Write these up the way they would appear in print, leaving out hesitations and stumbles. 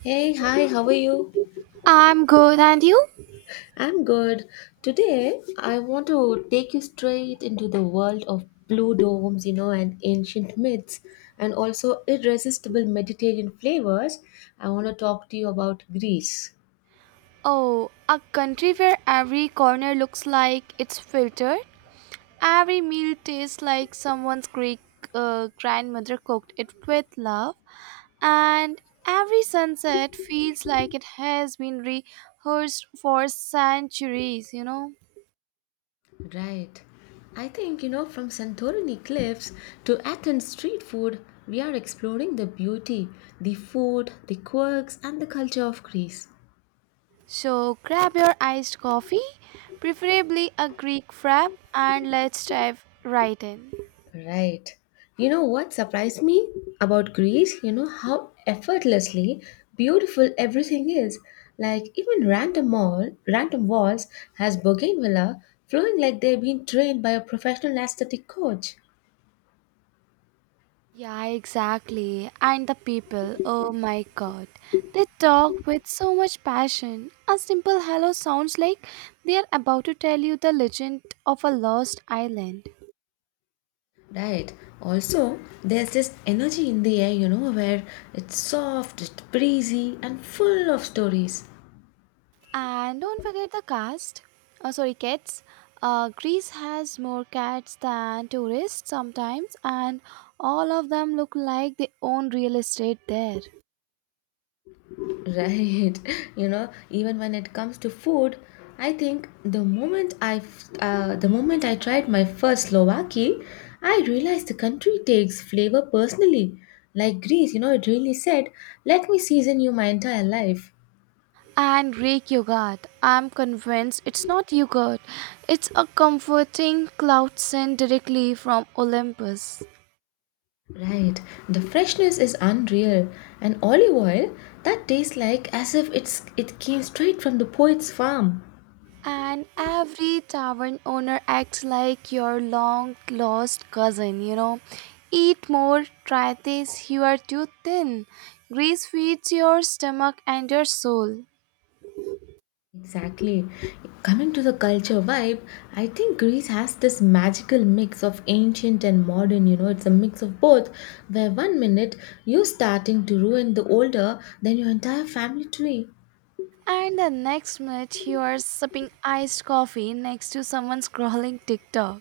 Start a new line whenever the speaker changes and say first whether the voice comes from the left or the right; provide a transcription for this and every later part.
left: Hey, hi, how are you?
right: I'm good, and you?
left: I'm good. Today, I want to take you straight into the world of blue domes, you know, and ancient myths, and also irresistible Mediterranean flavors. I want to talk to you about Greece.
right: Oh, a country where every corner looks like it's filtered, every meal tastes like someone's Greek grandmother cooked it with love, and every sunset feels like it has been rehearsed for centuries, you know?
left: Right. I think, you know, from Santorini cliffs to Athens street food, we are exploring the beauty, the food, the quirks, and the culture of Greece.
right: So grab your iced coffee, preferably a Greek frap, and let's dive right in.
left: Right. You know what surprised me about Greece? You know how effortlessly beautiful everything is. Like even random mall, random walls has bougainvillea flowing like they've been trained by a professional aesthetic coach.
right: Yeah, exactly. And the people, oh my god, they talk with so much passion. A simple hello sounds like they are about to tell you the legend of a lost island.
left: Right. Also, there's this energy in the air, you know, where it's soft, it's breezy, and full of stories.
right: And don't forget the cast. Oh, sorry, cats. Greece has more cats than tourists sometimes, and all of them look like they own real estate there.
left: Right. You know, even when it comes to food, I think the moment I tried my first Slovaki, I realized the country takes flavor personally. Like Greece, you know, it really said, "Let me season you my entire life."
right: And Greek yogurt. I'm convinced it's not yogurt, it's a comforting cloud sent directly from Olympus.
left: Right. The freshness is unreal, and olive oil that tastes like as if it came straight from the poet's farm.
right: And every tavern owner acts like your long lost cousin. Eat more, try this, you are too thin. Grease feeds your stomach and your soul.
left: Exactly. Coming to the culture vibe, I think Greece has this magical mix of ancient and modern, you know, it's a mix of both, where one minute you're starting to ruin the older than your entire family tree.
right: And the next minute, you are sipping iced coffee next to someone scrolling TikTok.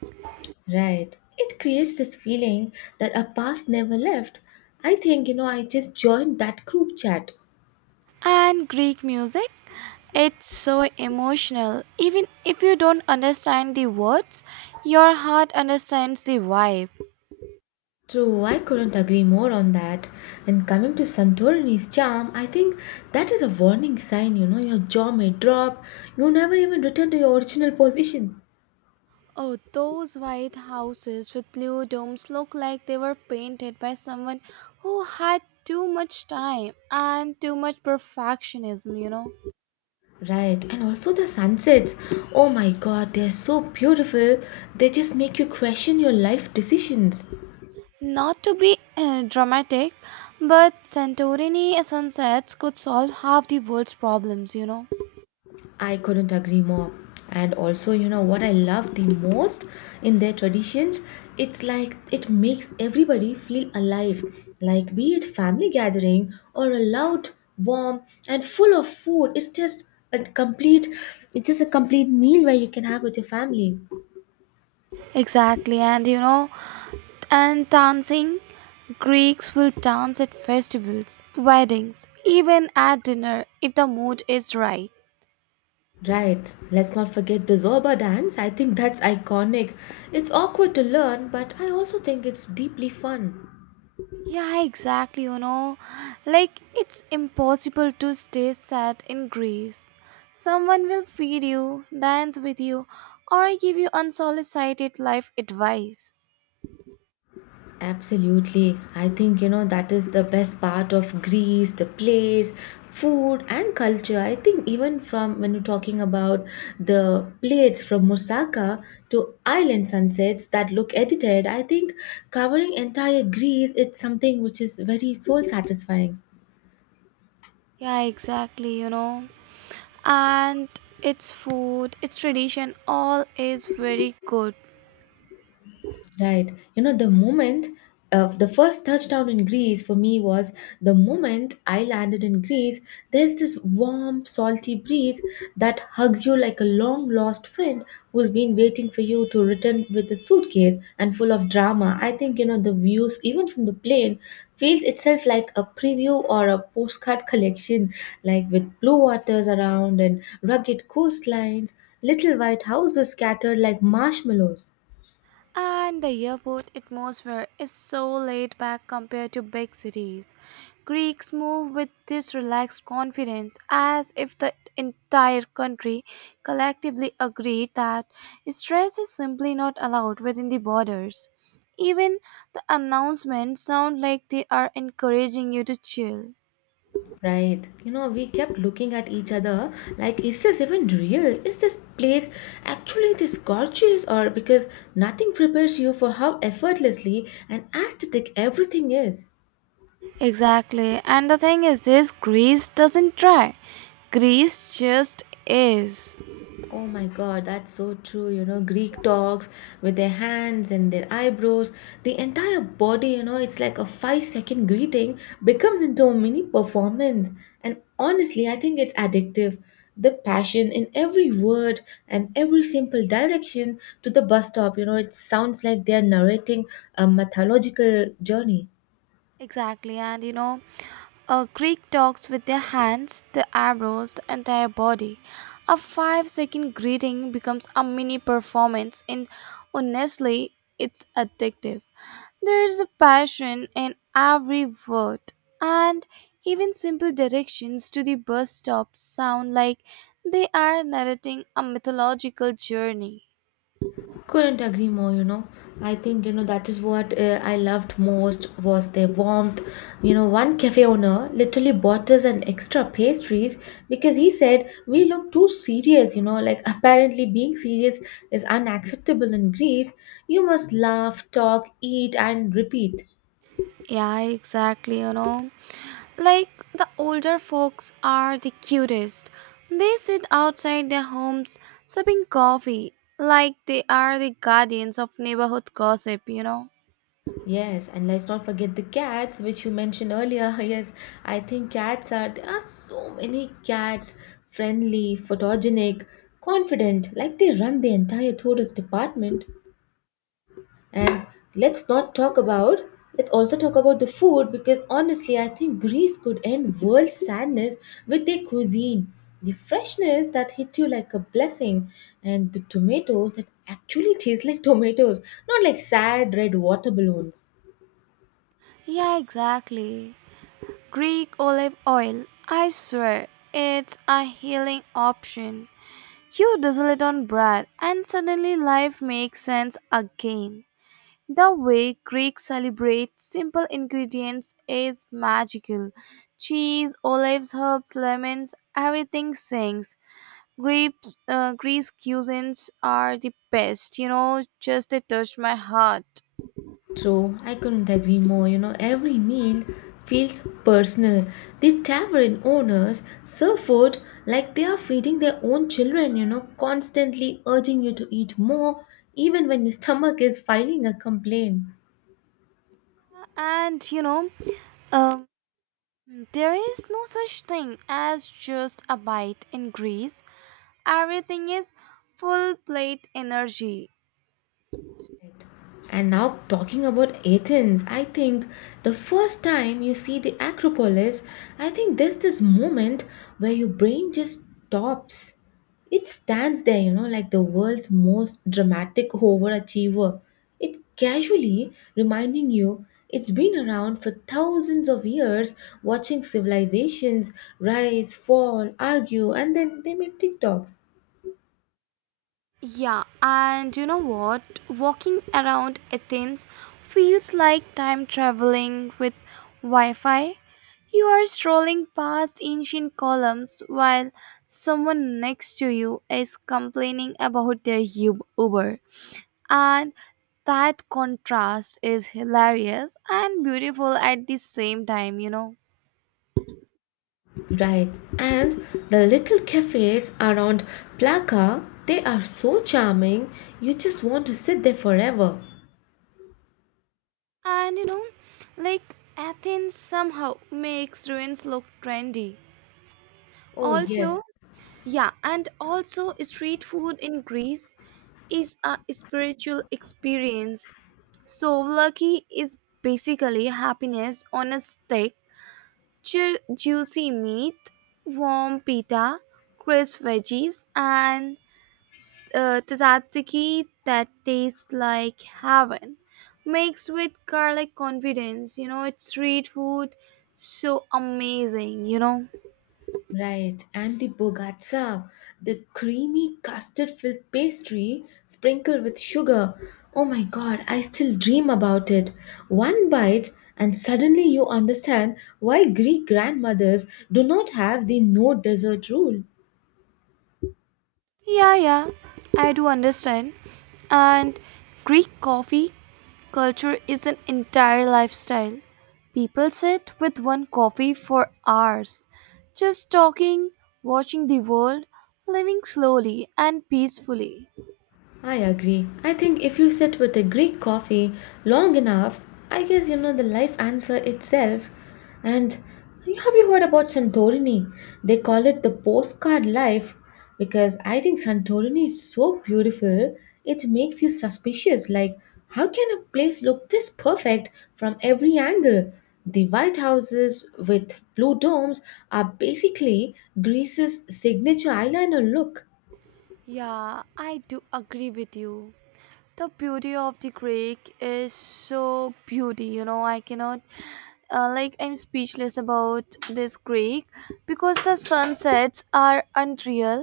left: Right. It creates this feeling that our past never left. I think, you know, I just joined that group chat.
right: And Greek music, it's so emotional. Even if you don't understand the words, your heart understands the vibe.
left: True, I couldn't agree more on that. And coming to Santorini's charm, I think that is a warning sign, you know, your jaw may drop, you never even return to your original position.
right: Oh, those white houses with blue domes look like they were painted by someone who had too much time and too much perfectionism, you know.
left: Right, and also the sunsets. Oh my god, they're so beautiful. They just make you question your life decisions.
right: Not to be dramatic, but Santorini sunsets could solve half the world's problems, you know.
left: I couldn't agree more. And also, you know, what I love the most in their traditions, it's like it makes everybody feel alive. Like, be it family gathering or a loud, warm, and full of food, it's just a complete meal where you can have with your family.
right: Exactly, and And dancing, Greeks will dance at festivals, weddings, even at dinner if the mood is right.
left: Right, let's not forget the Zorba dance. I think that's iconic. It's awkward to learn, but I also think it's deeply fun.
right: Yeah, exactly, you know. Like, it's impossible to stay sad in Greece. Someone will feed you, dance with you, or give you unsolicited life advice.
left: Absolutely. I think, you know, that is the best part of Greece, the place, food, and culture. I think, even from when you're talking about the plates from Moussaka to island sunsets that look edited, I think covering entire Greece, it's something which is very soul satisfying.
right: Yeah, exactly, you know. And its food, its tradition, all is very good.
left: Right. You know, the moment of the first touchdown in Greece for me was the moment I landed in Greece. There's this warm, salty breeze that hugs you like a long lost friend who's been waiting for you to return with a suitcase and full of drama. I think, you know, the views, even from the plane, feels itself like a preview or a postcard collection, like with blue waters around and rugged coastlines, little white houses scattered like marshmallows.
right: And the airport atmosphere is so laid back compared to big cities. Greeks move with this relaxed confidence as if the entire country collectively agreed that stress is simply not allowed within the borders. Even the announcements sound like they are encouraging you to chill.
left: Right. You know, we kept looking at each other like, is this even real? Is this place actually this gorgeous? Or because nothing prepares you for how effortlessly and aesthetic everything is.
right: Exactly, and the thing is, this Greece doesn't try, Greece just is.
left: Oh my god, that's so true. You know, Greek dogs with their hands and their eyebrows, the entire body, you know, it's like a 5-second greeting becomes into a mini performance. And honestly, I think it's addictive. The passion in every word and every simple direction to the bus stop, you know, it sounds like they're narrating a mythological journey.
right: Exactly, and you know, a Greek talks with their hands, the eyebrows, the entire body. A 5-second greeting becomes a mini performance, and honestly, it's addictive. There's a passion in every word, and even simple directions to the bus stop sound like they are narrating a mythological journey.
left: Couldn't agree more, you know. I think, you know, that is what I loved most was their warmth. You know, one cafe owner literally bought us an extra pastries because he said we look too serious, you know, like apparently being serious is unacceptable in Greece. You must laugh, talk, eat, and repeat.
right: Yeah, exactly, you know. Like the older folks are the cutest. They sit outside their homes sipping coffee like they are the guardians of neighborhood gossip, you know.
left: Yes, and let's not forget the cats, which you mentioned earlier. Yes, I think cats are, there are so many cats, friendly, photogenic, confident, like they run the entire tourist department. And let's not talk about, let's also talk about the food because honestly, I think Greece could end world sadness with their cuisine. The freshness that hit you like a blessing, and the tomatoes that actually taste like tomatoes, not like sad red water balloons.
right: Yeah, exactly. Greek olive oil. I swear, it's a healing option. You drizzle it on bread and suddenly life makes sense again. The way Greeks celebrate simple ingredients is magical. Cheese, olives, herbs, lemons, everything sings. Greece cuisines are the best, you know, just they touch my heart.
left: True, I couldn't agree more. You know, every meal feels personal. The tavern owners serve food like they are feeding their own children, you know, constantly urging you to eat more, even when your stomach is filing a complaint.
right: And you know, um, there is no such thing as just a bite in Greece. Everything is full plate energy.
left: Right. And now, talking about Athens, I think the first time you see the Acropolis, I think there's this moment where your brain just stops. It stands there, you know, like the world's most dramatic overachiever. It casually reminding you it's been around for thousands of years, watching civilizations rise, fall, argue, and then they make TikToks.
right: Yeah, and you know what? Walking around Athens feels like time traveling with Wi Fi. You are strolling past ancient columns while someone next to you is complaining about their Uber. And that contrast is hilarious and beautiful at the same time, you know.
left: Right, and the little cafes around Plaka, they are so charming, you just want to sit there forever.
right: And you know, like Athens somehow makes ruins look trendy.
left: Oh, yes,
right: Also, yeah, and also street food in Greece is a spiritual experience. Souvlaki is basically happiness on a stick, juicy meat, warm pita, crisp veggies, and tzatziki that tastes like heaven, mixed with garlic confidence. You know, it's street food, so amazing. You know.
left: right, and the bogatsa, the creamy custard filled pastry sprinkled with sugar. Oh my god, I still dream about it. One bite, and suddenly you understand why Greek grandmothers do not have the no dessert rule.
right: Yeah, yeah, I do understand. And Greek coffee culture is an entire lifestyle. People sit with one coffee for hours, just talking, watching the world, living slowly and peacefully.
left: I agree. I think if you sit with a Greek coffee long enough, I guess you know the life answer itself. And you- have you heard about Santorini? They call it the postcard life because I think Santorini is so beautiful. It makes you suspicious. Like, how can a place look this perfect from every angle? The White Houses with blue domes are basically Greece's signature eyeliner look.
right: Yeah, I do agree with you. The beauty of the Greek is so beauty, you know, I cannot like I'm speechless about this Greek because the sunsets are unreal.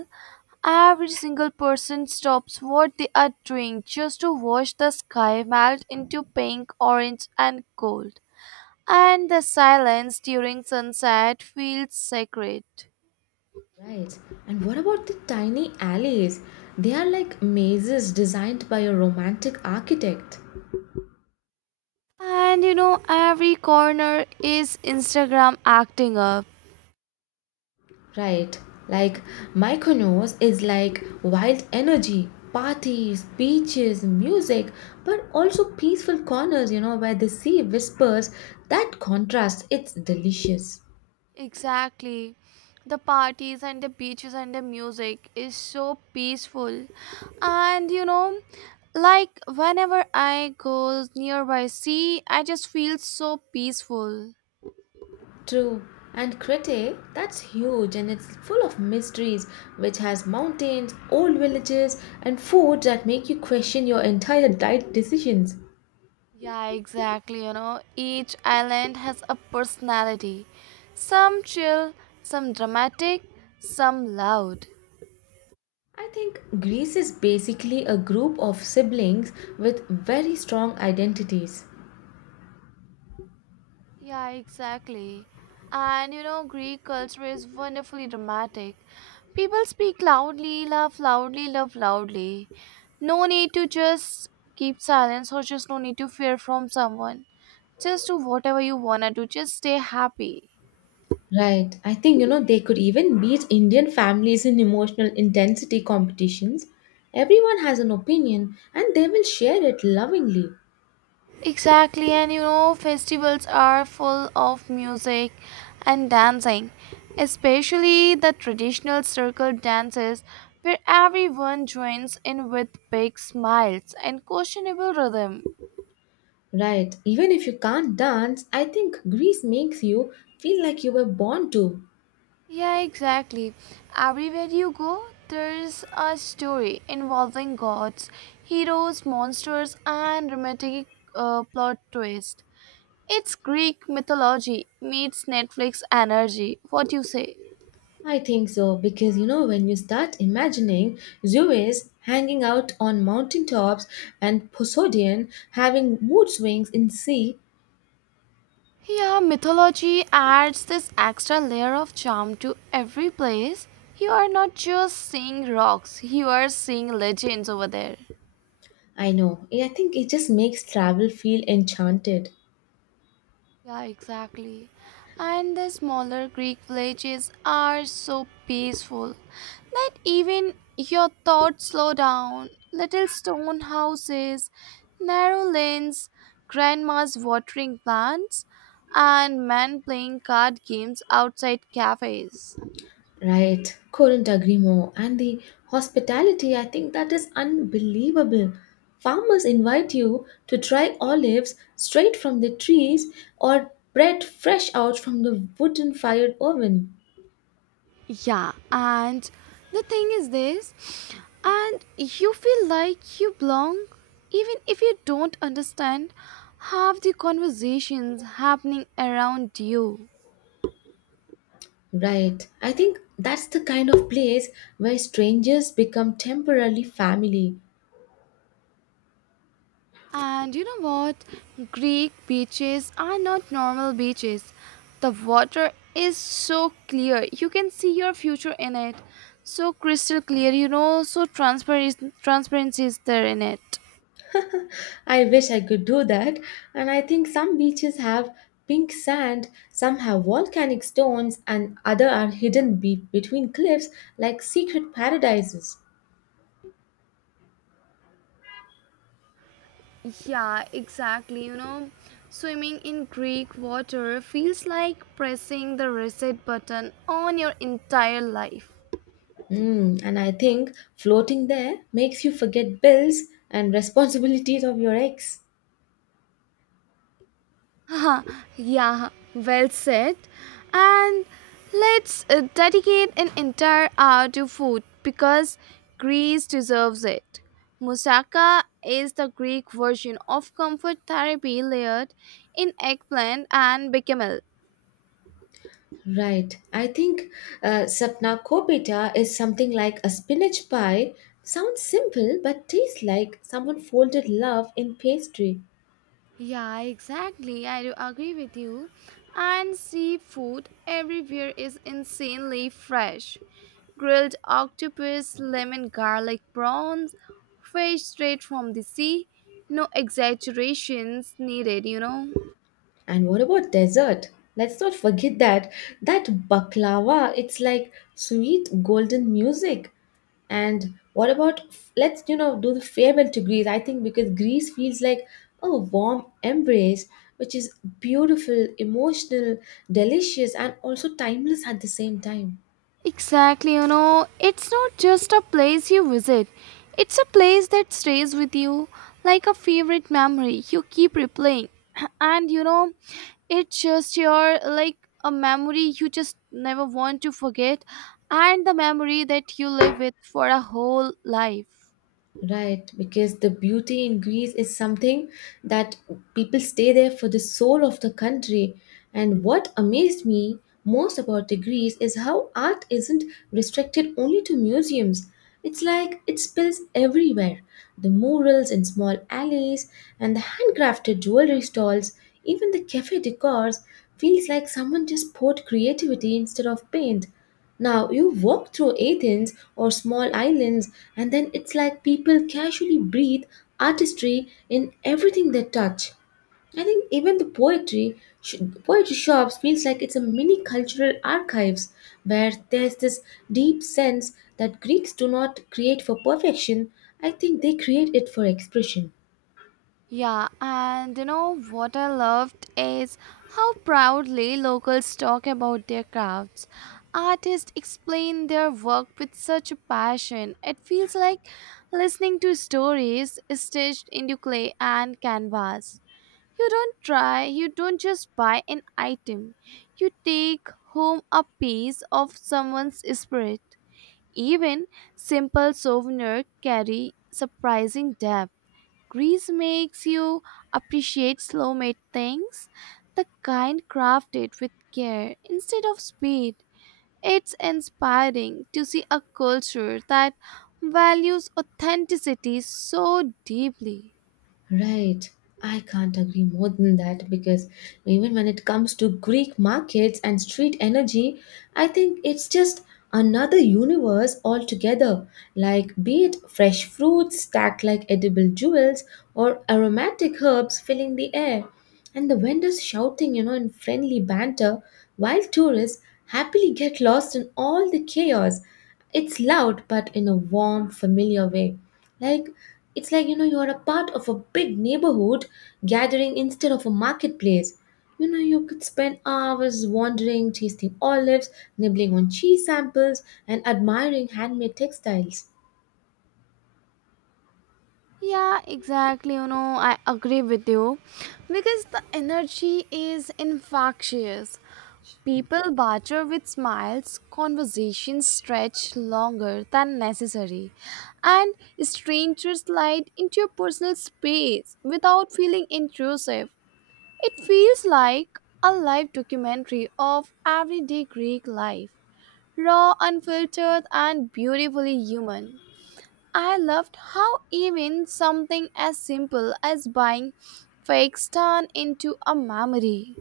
right: Every single person stops what they are doing just to watch the sky melt into pink, orange, and gold. And the silence during sunset feels sacred.
left: Right. And what about the tiny alleys? They are like mazes designed by a romantic architect.
right: And you know, every corner is Instagram acting up.
left: Right. Like Mykonos is like wild energy, parties, beaches, music, but also peaceful corners, you know, where the sea whispers. That contrast, it's delicious.
right: Exactly. The parties and the beaches and the music is so peaceful. And you know, like whenever I go nearby sea, I just feel so peaceful.
left: True. And Crete, that's huge and it's full of mysteries, which has mountains, old villages, and foods that make you question your entire diet decisions.
right: Yeah, exactly. You know, each island has a personality. Some chill, some dramatic, some loud.
left: I think Greece is basically a group of siblings with very strong identities.
right: Yeah, exactly. And you know, Greek culture is wonderfully dramatic. People speak loudly, laugh loudly, love loudly. No need to just keep silence or just no need to fear from someone. Just do whatever you wanna do, just stay happy.
left: Right. I think, you know, they could even beat Indian families in emotional intensity competitions. Everyone has an opinion and they will share it lovingly.
right: Exactly, and you know, festivals are full of music and dancing, especially the traditional circle dances where everyone joins in with big smiles and questionable rhythm.
left: Right. Even if you can't dance, I think Greece makes you feel like you were born to.
right: Yeah, exactly. Everywhere you go, there's a story involving gods, heroes, monsters, and romantic plot twist. It's Greek mythology meets Netflix energy. What do you say?
left: I think so because you know when you start imagining Zeus hanging out on mountain tops and Poseidon having mood swings in sea,
right: Yeah, mythology adds this extra layer of charm to every place. You are not just seeing rocks, you are seeing legends over there.
left: I know. I think it just makes travel feel enchanted.
right: Yeah, exactly. And the smaller Greek villages are so peaceful that even your thoughts slow down. Little stone houses, narrow lanes, grandma's watering plants, and men playing card games outside cafes.
left: Right, couldn't agree more. And the hospitality, I think that is unbelievable. Farmers invite you to try olives straight from the trees or bread fresh out from the wooden fired oven.
right: Yeah, and the thing is this, and you feel like you belong even if you don't understand half the conversations happening around you.
left: Right, I think that's the kind of place where strangers become temporarily family.
right: And you know what? Greek beaches are not normal beaches. The water is so clear. You can see your future in it. So crystal clear, you know, so transparent transparency is there in it.
left: I wish I could do that. And I think some beaches have pink sand, some have volcanic stones, and other are hidden between cliffs like secret paradises.
right: Yeah, exactly. You know, swimming in Greek water feels like pressing the reset button on your entire life.
left: Mm, and I think floating there makes you forget bills and responsibilities of your ex.
right: Haha, yeah, well said. And let's dedicate an entire hour to food because Greece deserves it. Moussaka is the Greek version of comfort therapy layered in eggplant and bechamel.
left: Right. I think sapna kopita is something like a spinach pie. Sounds simple, but tastes like someone folded love in pastry.
right: Yeah, exactly. I do agree with you. And seafood everywhere is insanely fresh. Grilled octopus, lemon garlic prawns, fresh straight from the sea. No exaggerations needed, you know.
left: And what about dessert? Let's not forget that that baklava, it's like sweet golden music. And what about, let's, you know, do the farewell to Greece? I think because Greece feels like a warm embrace, which is beautiful, emotional, delicious, and also timeless at the same time.
right: Exactly, you know, it's not just a place you visit, it's a place that stays with you like a favorite memory you keep replaying. And you know, it's just your like a memory you just never want to forget, and the memory that you live with for a whole life.
left: Right, because the beauty in Greece is something that people stay there for the soul of the country. And what amazed me most about the Greece is how art isn't restricted only to museums. It's like it spills everywhere. The murals in small alleys and the handcrafted jewelry stalls, even the cafe decors feels like someone just poured creativity instead of paint. Now, you walk through Athens or small islands, and then it's like people casually breathe artistry in everything they touch. I think even the poetry shops feels like it's a mini cultural archives where there's this deep sense that Greeks do not create for perfection. I think they create it for expression.
right: Yeah, and you know what I loved is how proudly locals talk about their crafts. Artists explain their work with such a passion. It feels like listening to stories stitched into clay and canvas. You don't try, you don't just buy an item. You take home a piece of someone's spirit. Even simple souvenirs carry surprising depth. Greece makes you appreciate slow made things, the kind crafted with care instead of speed. It's inspiring to see a culture that values authenticity so deeply.
left: Right. I can't agree more than that because even when it comes to Greek markets and street energy, I think it's just another universe altogether. Like, be it fresh fruits stacked like edible jewels or aromatic herbs filling the air, and the vendors shouting, you know, in friendly banter, while tourists happily get lost in all the chaos. It's loud, but in a warm, familiar way. Like, it's like, you know, you're a part of a big neighborhood gathering instead of a marketplace. You know, you could spend hours wandering, tasting olives, nibbling on cheese samples, and admiring handmade textiles.
right: Yeah, exactly. You know, I agree with you because the energy is infectious. People barter with smiles, conversations stretch longer than necessary, and strangers slide into your personal space without feeling intrusive. It feels like a live documentary of everyday Greek life, raw, unfiltered, and beautifully human. I loved how even something as simple as buying fakes turned into a memory.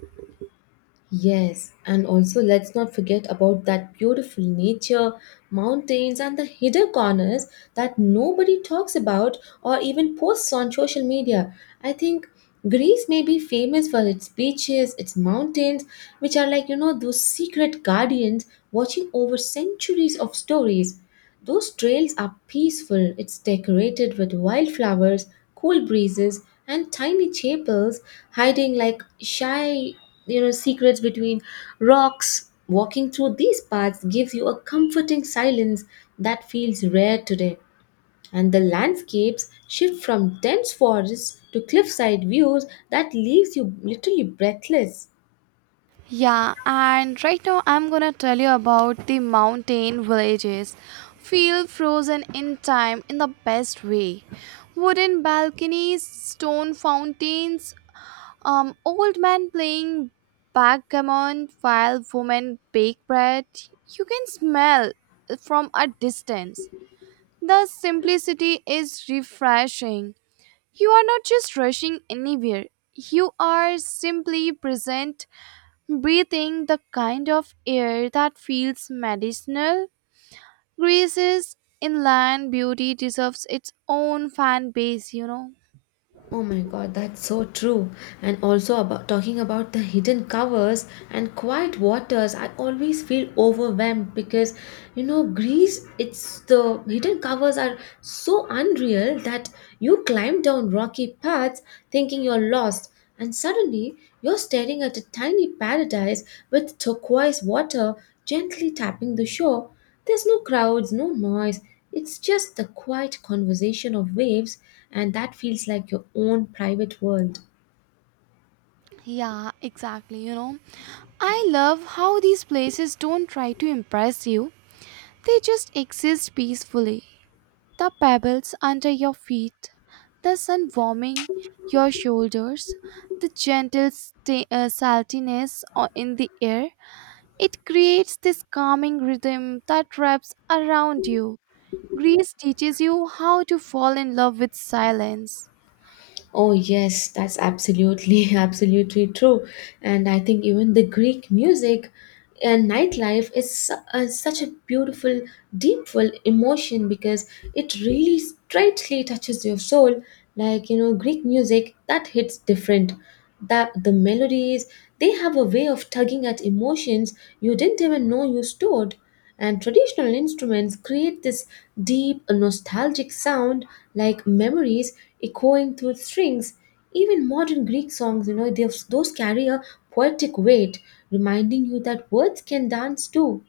left: Yes, and also let's not forget about that beautiful nature, mountains, and the hidden corners that nobody talks about or even posts on social media. I think Greece may be famous for its beaches, its mountains, which are like, you know, those secret guardians watching over centuries of stories. Those trails are peaceful. It's decorated with wildflowers, cool breezes, and tiny chapels hiding like shy, you know, secrets between rocks. Walking through these paths gives you a comforting silence that feels rare today. And the landscapes shift from dense forests to cliffside views that leaves you literally breathless.
right: Yeah, and right now I'm gonna tell you about the mountain villages. Feel frozen in time in the best way. Wooden balconies, stone fountains, old man playing backgammon while women bake bread. You can smell from a distance. The simplicity is refreshing. You are not just rushing anywhere, you are simply present breathing the kind of air that feels medicinal. Greece's inland beauty deserves its own fan base, you know.
left: Oh my god, that's so true. And also about talking about the hidden covers and quiet waters, I always feel overwhelmed because you know Greece, it's the hidden covers are so unreal that you climb down rocky paths thinking you're lost, and suddenly you're staring at a tiny paradise with turquoise water gently tapping the shore. There's no crowds, no noise. It's just the quiet conversation of waves, and that feels like your own private world.
right: Yeah, exactly, you know. I love how these places don't try to impress you, they just exist peacefully. The pebbles under your feet, the sun warming your shoulders, the gentle saltiness in the air. It creates this calming rhythm that wraps around you. Greece teaches you how to fall in love with silence.
left: Oh, yes, that's absolutely, absolutely true. And I think even the Greek music and nightlife is such a beautiful, deep full emotion because it really straightly touches your soul. Like, you know, Greek music that hits different. That the melodies, they have a way of tugging at emotions you didn't even know you stored. And traditional instruments create this deep, nostalgic sound like memories echoing through strings. Even modern Greek songs, you know, those carry a poetic weight, reminding you that words can dance too.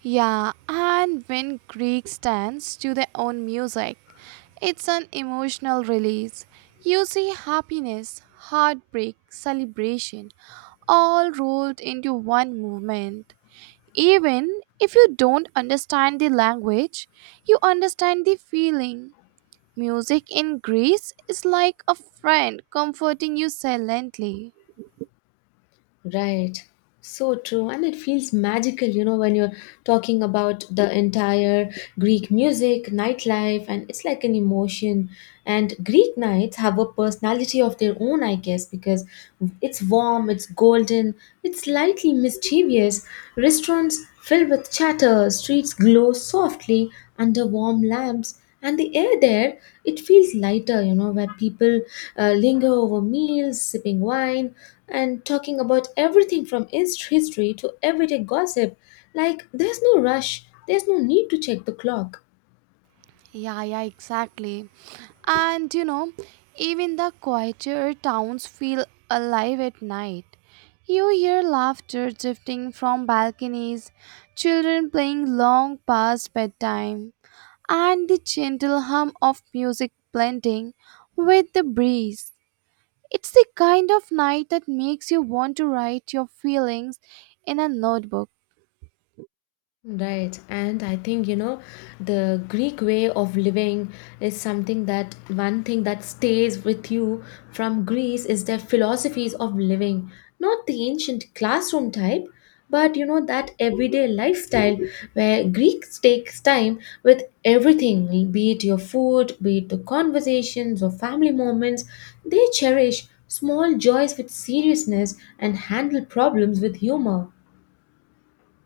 right: Yeah, and when Greeks dance to their own music, it's an emotional release. You see happiness, heartbreak, celebration, all rolled into one movement. Even if you don't understand the language, you understand the feeling. Music in Greece is like a friend comforting you silently.
left: Right. So true. And it feels magical, you know, when you're talking about the entire Greek music, nightlife, and it's like an emotion. And Greek nights have a personality of their own, I guess, because it's warm, it's golden, it's slightly mischievous. Restaurants fill with chatter, streets glow softly under warm lamps, and the air there, it feels lighter, you know, where people linger over meals sipping wine and talking about everything from history to everyday gossip. Like, there's no rush, there's no need to check the clock.
right: Yeah, yeah, exactly. And you know, even the quieter towns feel alive at night. You hear laughter drifting from balconies, children playing long past bedtime, and the gentle hum of music blending with the breeze. It's the kind of night that makes you want to write your feelings in a notebook.
left: Right, and I think, you know, the Greek way of living is something that one thing that stays with you from Greece is their philosophies of living, not the ancient classroom type, but you know that everyday lifestyle where Greeks takes time with everything, be it your food, be it the conversations or family moments, they cherish small joys with seriousness and handle problems with humor.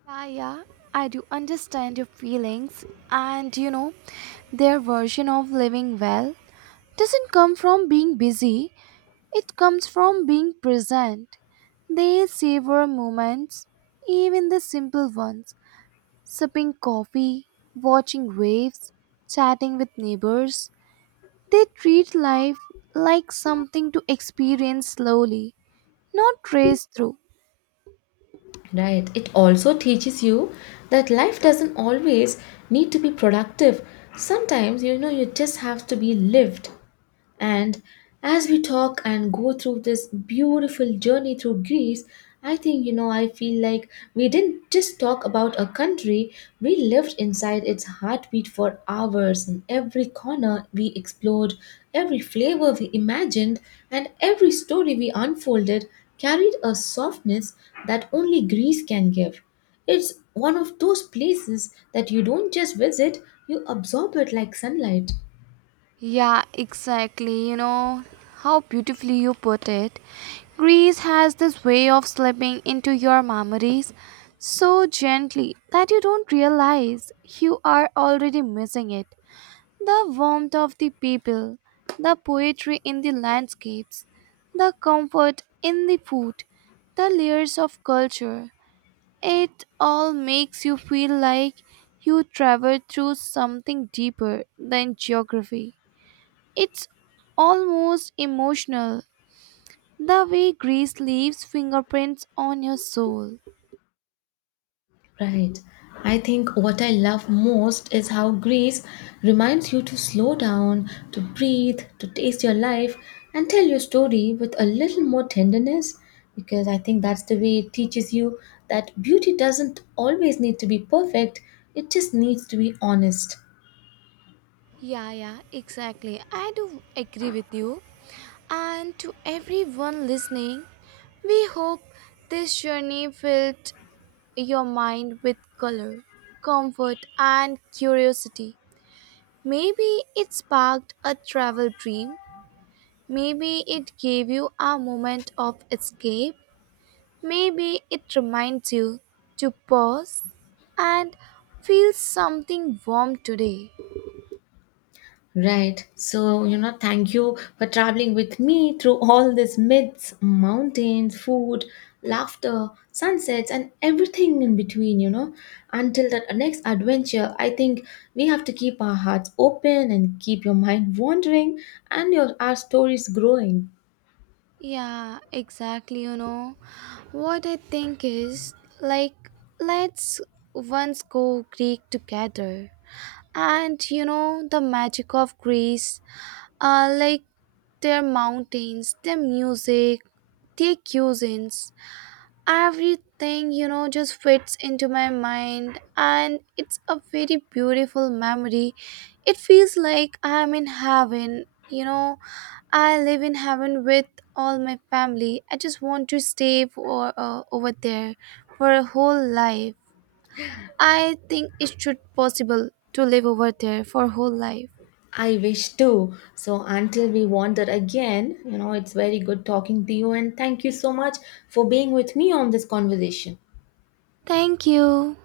right: Yeah, yeah, I do understand your feelings, and you know, their version of living well doesn't come from being busy, it comes from being present. They savor moments, even the simple ones, sipping coffee, watching waves, chatting with neighbors. They treat life like something to experience slowly, not race through.
left: Right. It also teaches you that life doesn't always need to be productive. Sometimes, you know, you just have to be lived. And as we talk and go through this beautiful journey through Greece, I think, you know, I feel like we didn't just talk about a country, we lived inside its heartbeat for hours, and every corner we explored, every flavor we imagined, and every story we unfolded carried a softness that only Greece can give. It's one of those places that you don't just visit, you absorb it like sunlight.
right: Yeah, exactly. You know how beautifully you put it. Greece has this way of slipping into your memories so gently that you don't realize you are already missing it. The warmth of the people, the poetry in the landscapes, the comfort in the food, the layers of culture. It all makes you feel like you traveled through something deeper than geography. It's almost emotional, the way Greece leaves fingerprints on your soul.
left: Right. I think what I love most is how Greece reminds you to slow down, to breathe, to taste your life, and tell your story with a little more tenderness. Because I think that's the way it teaches you that beauty doesn't always need to be perfect, it just needs to be honest.
right: Yeah, yeah, exactly. I do agree with you. And to everyone listening, we hope this journey filled your mind with color, comfort, and curiosity. Maybe it sparked a travel dream. Maybe it gave you a moment of escape. Maybe it reminds you to pause and feel something warm today.
left: Right. So, you know, thank you for traveling with me through all these myths, mountains, food, laughter, sunsets, and everything in between, you know. Until that next adventure, I think we have to keep our hearts open and keep your mind wandering and your our stories growing.
right: Yeah, exactly. You know, what I think is like, let's once go Greek together. And you know, the magic of Greece, like their mountains, their music, their cuisines. Everything you know just fits into my mind and it's a very beautiful memory. It feels like I'm in heaven, you know. I live in heaven with all my family. I just want to stay for over there for a whole life. I think it should possible to live over there for whole life.
left: I wish too. So until we wander again, you know, it's very good talking to you and thank you so much for being with me on this conversation.
right: Thank you.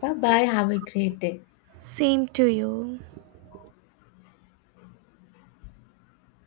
left: Bye bye. Have a great day.
right: Same to you.